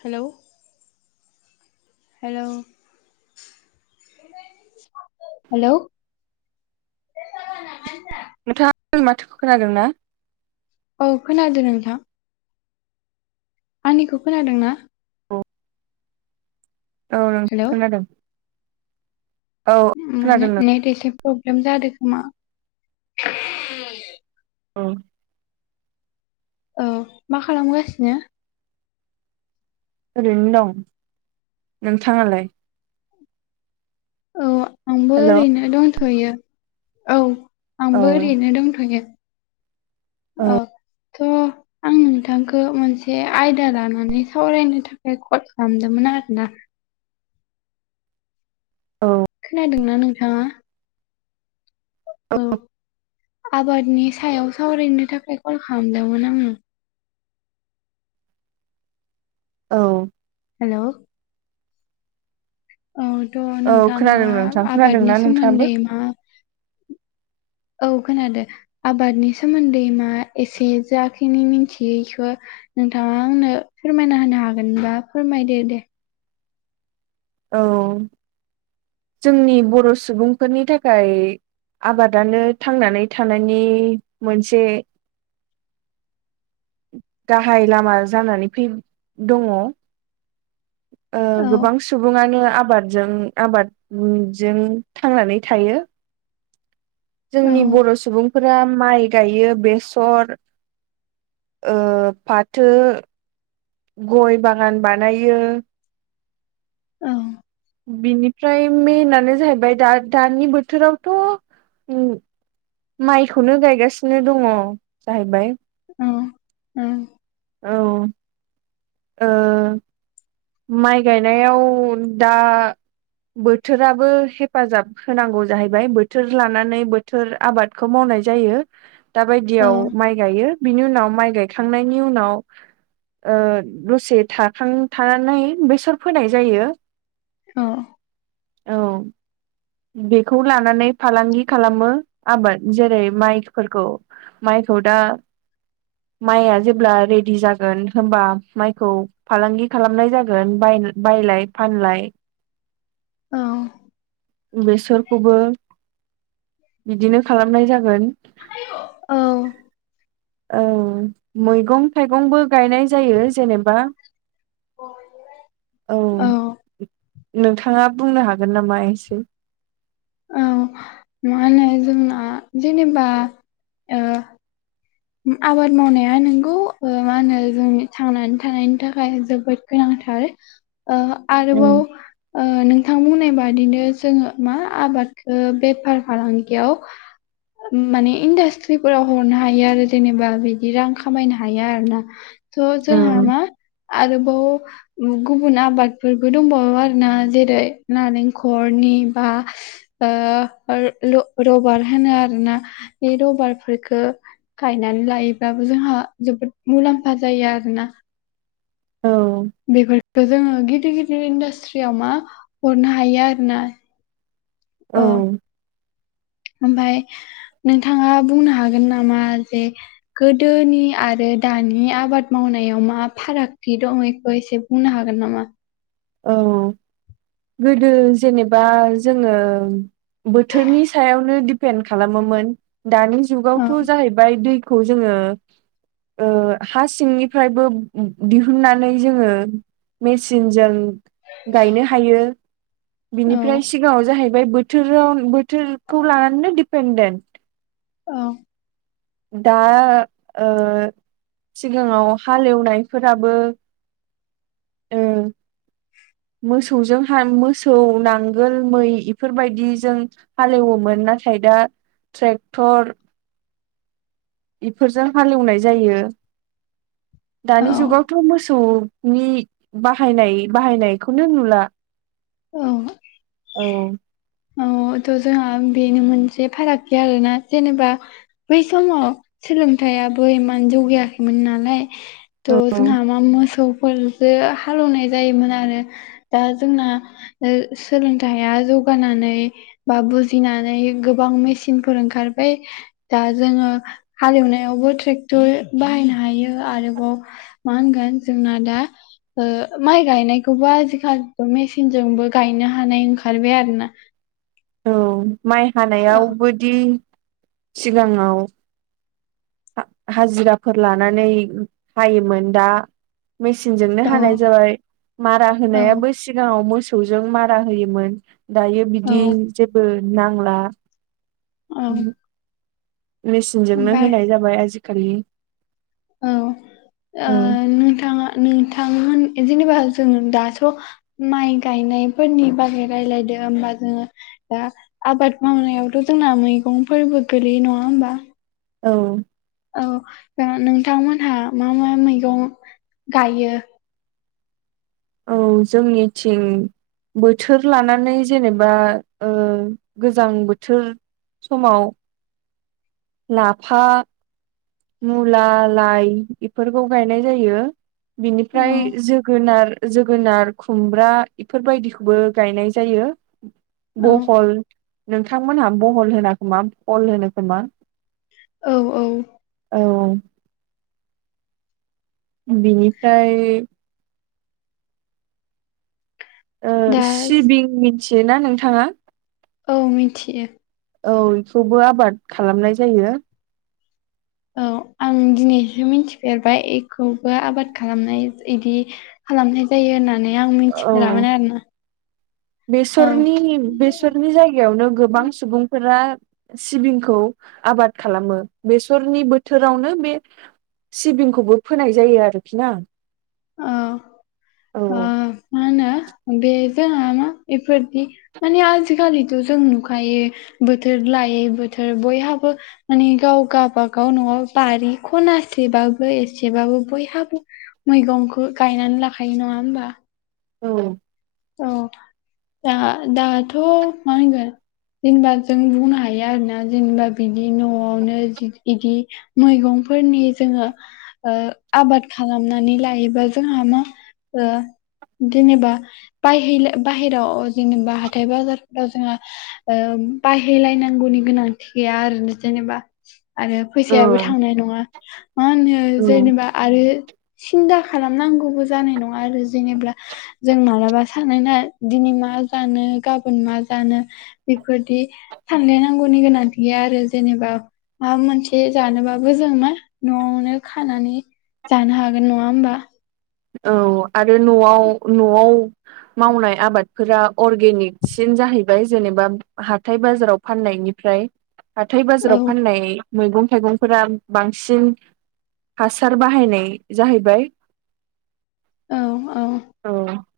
Hello hello hello नोंथाङा आंनि माथोखौ खोनादों ना? औ खोनादों नोंथां। आंनिखौ खोनादों ना? औ औ हेलौ नोंथां खोनादों औ माने खोनादों नों नेट एसे प्रब्लेम जादों खोमा। औ औ मा खालामगासिनो? ओरैनो दं। नोंथाङालाय? औ आंबो हेल' औ ओरैनो दंथ'यो औ औ आंबो ओरैनो दंथ'गोन औ थ' आं आं नोंथांखौ मोनसे आयदा लानानै सावरायनो थाखाय कल खालामदोंमोन आरोना। औ खोनादों ना नोंथाङा? औ आबादनि सायाव सावरायनो थाखाय कल खालामदोंमोन आङो। औ हेल' औ थ' औ नोंथाङा खोनादों नोंथां आबादनि खोनादोंना नोंथाङाबो सोमोन्दै मा औ खोनादों। आबादनि सोमोन्दै मा एसे जाखिनि मिथियि बेखौ नोंथाङा आंनो फोरमायना होनो हागोनबा फोरमायदो दे। औ जोंनि बर' सुबुंफोरनि थाखाय आबादानो थांनानै थानायनि मोनसे गाहाय लामा जानानै फै दङ। ओ औ गोबां सुबुङानो आबादजों आबादजों थांनानै थायो। औ जोंनि बर' सुबुं फोर माइ गायो बेसर ओ फाथो गय बागान बानायो। औ बिनिफ्राय मेनानो जाहैबाय दा दानि बोथोरावथ' ओ माइखौनो गायगासिनो दङ जाहैबाय। औ औ औ ओ माइ गायनायाव दा बोथोराबो हेफाजाब होनांगौ जाहैबाय बोथोर लानानै बोथोर आबादखौ मावनाय जायो। औ दाबायदियाव माइ गायो बिनि उनाव माइ गायखांनायनि उनाव ओ दसे थाखां थानानै बेसर फोनाय जायो। औ औ बेखौ लानानै फालांगि खालामो आबाद जेरै माइफोरखौ माइखौ दा माइआ जेब्ला रेडि जागोन होनबा माइखौ फालांगि खालामनाय जागोन बायलाय फानलाय औ बेसोरखौबो बिदिनो खालामनाय जागोन। औ औ मैगं थाइगंबो गायनाय जायो जेनेबा अ औ नोंथाङा बुंनो हागोन नामा एसे औ मा होनो जोंना जेनेबा‌ ओ आबाद मावनाया नोंगौ मा होनो जोंनि थांनानै थानायनि थाखाय जोबोद गोनांथार ओ आरोबाव औ ओ औनोंथां बुंनाय बादिनो जोङो मा आबादखौ बेफार फालांगियाव माने इन्डास्ट्रिफोरा हरनो हायो आरो जेनेबा बिदि रां खामायनो हाया आरोना थ जोंहा मा आरोबाव गुबुन आबादफोरबो दंबावो आरोना जेरै नारेंखलनि बा ओ ल'-ल'-रबार होनो आरोना बे रबारफोरफोरखो गायनानै लायोब्लााबबो जोंहा जोबोद मुलाम्फा जायो आरोना। औ बेफोरखौ जोङो गिदिर गिदिर इन्डास्ट्रियाव मा हरनो हायो आरोना औ ओमफाय नोंथाङा बुंनो हागोन नामा जे गोदोनि आरो दानि आबाद मावनायाव मा फारागथि दं बेखौ एसे बुंनो हागोन नामा? औ गोदो जेनेबा जोंङो बोथोरनि सायावनो दिडपेन्ड खालामोमोन दानि औ जुगावथ' जाहैबाय फ्राय दैखौ जोङो। हा सिंनिफ्रायबो दिहुननानै जोङो मेसिनजों गायनो हायो। औ बिनिफ्राय सिगाङाव जाहै बाय बोथोराव बोथोरखौ लानानैनो दिडिपेेनडेन्ट औ दा ओ सिगाङाव हालेवनायफोराबो [unintelligible] [inaudible] मोसौजोंहा मोसौ नांगोल मै इफोरबायदि जों हालेवोमोन नाथाय दा ट्रेक्टर बेफोरजों हालेवनाय जायो औ दानि जुगावथ' मोसौ नि बाहायनाय बाहायनायखौनो नुला औ औ औ थ' जोंहा बेनो मोनसे फारागथि आरोना जेनेबा बै समाव सोलोंथाइयाबो इमान जौगायाखैमोन नालाय। औ थ' जोंहा मा मोसौफोर जो हालेवनाय जायोमोन आरो दा जोंना सोलोंथायाइया जौगानानै बा बुजिनानै गोबां मेसिनफोर ओंखारबाय दा जोङो हालेवनायावबो ट्रेक्टर बाहायनो हायो आरोबाव मा होनगोन जोंना दा ओ माइ गायनायखौबो आजिखालि मेसि नजोंबो गायनो हानाय ओंखारबाय आरो ना। औ माइ औ हानायावबोदि सिगांङाव हाजिराफोर लानानै हायोमोन दा मेसिनजोंनो औ हानाय जाबाय मारा होनायाबो सिगाङाव मोसौजों मारा होयोमोन दायो औ बिदि जेबो नांला औ मेसििनजोंोंनो ओमफ्राय होनाय जाबाय आजिखालि औ नोंथाङा नोंथां जेनेबा जों दास' माइ गायनायफोरनि बागै रायलायदो होमबा जोङो दा आबाद मावनायावथ' जोंना मैगंफोरबो गोलैयो नङा होमबा औ औ नोंथांमोनहा मा मा मैगं गायो। औ जोंनिथिं बोथोर लानानै जेनेबा ओ गोजां बोथोर समाव लाफा मुला लाइ बेफोरखौ गायनाय जायो औ बिनिफ्राय जोगोनार जोगोनार खुमब्रा इफोरबायदिखौबो गायनाय जायो औ बहल नोंथांमोनहा बहल होना खोमा बहल होनो खोमा औ औ औ बेनिफ्राय दा सिबिं मिथिय ना नोंथाङा औ मिथियो औ बेखौबो आबाद खालामनाय जायो औ आं दिनैसो मिथिफेरबाय बेखौबो आबाद खालामनाय बिदि खालामनाय जायो होननानै आं औ मिथिफेरामोन आरोोना बेसरनि बेसरनि जायगायावनो गोबां सुबुंफोरा सिबिंखौ आबाद खालामो बेसरनि बोथोरावनो बे सिबिंखौबो फोनाय जायो आरोखि ना औ औ मा होनो बे जोंहा मा बेफोरदि माने आजिखालिथ' जों नुखायो बोथोर लायै बोथोर बयहाबो माने गाव गाबागाव न'आव बारि खनासेबाबो एसेबाबो बयहाबो मैगंखौ गायनानै लाखायो नङा होमबा औ औ दा दाथ' मा होनगोन जेनेबा जों बुंनो हायो आरो ना जेनेबा बिदि न'आवनो बिदि मैगंफोरनि जोङो आबाद खालामनानै लायोबा जोंहा मा जेनेबा बै बाहेरायाव जेनेबा हाथथाय बाजारफोराव जोंहा बाहायलायनांगौनि गोनांथि गैया आरो जेनेबा आरो फैसायाबो औ थांनाय नङा मा होनो जेनेबा आरो सिन्था खालामनांगौबो जानाय नङा आरो जेनेा जों मालाबा सानैना दिनै मा जानो गाबोन मा जानो बेफोरदि सानलायनांगौनि गोनांथि गैया आरो जेनेबा माबा मोनसे जानोबाबो जों मा न'आवनो खानानै जानो हागोन नङा होमबा औ आरो न'आव न'आव मावनाय आबादफोरा अर्गेनिकसिन जाहैबाय जेनेबा हाथथाय बाजाराव फाननायनिफ्राय हाथथाय औ बाजाराव फाननाय मैगं थाइगंफोरा बांसिन हासार बाहायनाय जाहैबाय औ औ औ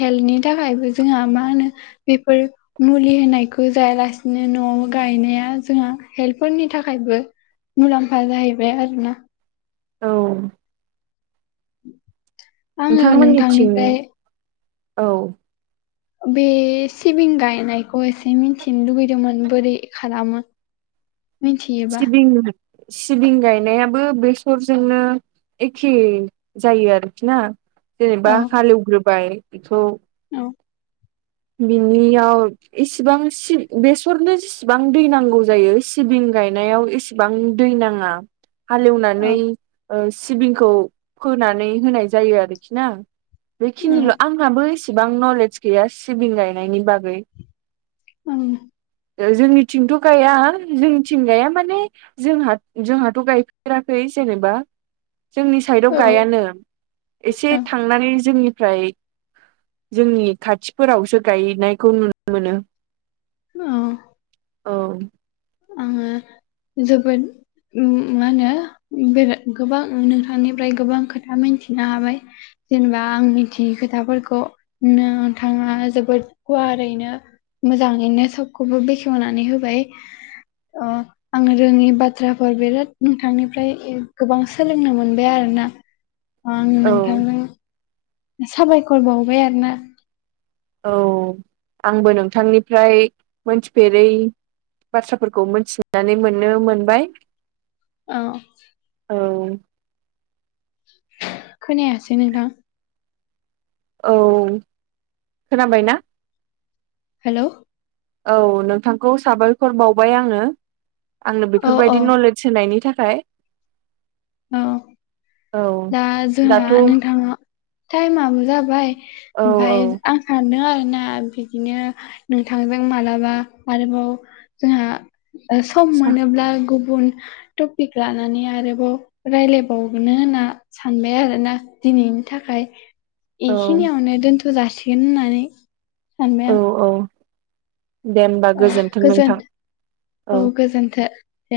हेल्थनि थाखायबो जोंहा मा होनो बेफोर मुलि होनायखौ जायालासिनो न'आव गायनाया जोंहा हेल्पफोरनि थाखायबो मुलाम्फा जाहैबाय आरोोना औ आङो नोंथांमोननिथिं नोंथांनिफ्राय औ बे सिबिन गायनायखौ एसे मिनथिनो लुुबैदोंमोन बोरै खालामो मिथियोबा सिबिं सिबिं गायनायाबो बेसरजोंनो एखे जायो आरोखि ना औ जेनेबा हालेवग्रोबाय बेखौ औ बिनियाव इसिबां बेसरनो इसेबां दै नांगौ जायो सिबिं गायनायाव एसेबां दै नाङा औ हालेवनानै सिबिंखौ फोनानै होनाय जायो आरोखि ना औ बेखिनिल' आंहाबो एसेबां नलेज गैया सिबिं गायनायनि बागै उम ओ जोंनिथिंथ' गाया जोंनिथिं गाया माने जोंहा जोंहाथ' गायफेराखै जेनेबा जोंनि साइडआव औ गायानो एसे औ थांनानै जोंनिफ्राय जोंनि खाथिफोरावसो गायनायखौ नुनो मोनो। नौ औ। आङो जोबोद उम मा होनो बेरा गोबां नोंथांनिफ्राय गोबां खोथा मिनथिनो हाबाय जेनेबा आं मिथियै खोथाफोरखौ नोंथाङा जोबोद गुवारैनो मोजाङैनो सबखौबो बेखेवनानै होबाय अ आं रोङि बाथ्राफोर बेराद नोंथांनिफ्राय गोबां सोलोंनो मोनबाय आरोना। आं औ नोंथांजों साबायखर बावबाय आरो ना औ आंबो नोंथांनिफ्राय मोनथिफेरै बाथ्राफोरखौ मोनथिनानै मोननो मोनबाय औ। औ। खोनायासै नोंथां औ खोनाबाय ना? हेलौ औ नोंथांखौ साबायखर बावबाय आङो आंनो औ औ बेफोरबायदि नले [unintelligible] सोनायनि थाखाय औ। औ दा जोंहा दाथ' नोंथाङा थाइमाबो जाबाय औ ओमफाय औ आं [unintelligible] नो आरोना बिदिनो नोंथांजों मालाबा आरोबाव जोंहा ओ सम मोनोब्ला गुबुन टपिक लानानै आरोबाव रायलायबावगोनो होना सानबाय आरोना दिनैनि थाखाय औ इखिनियावनो दोनथ' थ' जासिगोन होननानै औ सानबाय आं औ दे ओमबा आं गोजोन्थों गोजोन नोंथां औ। गोजोनथो दे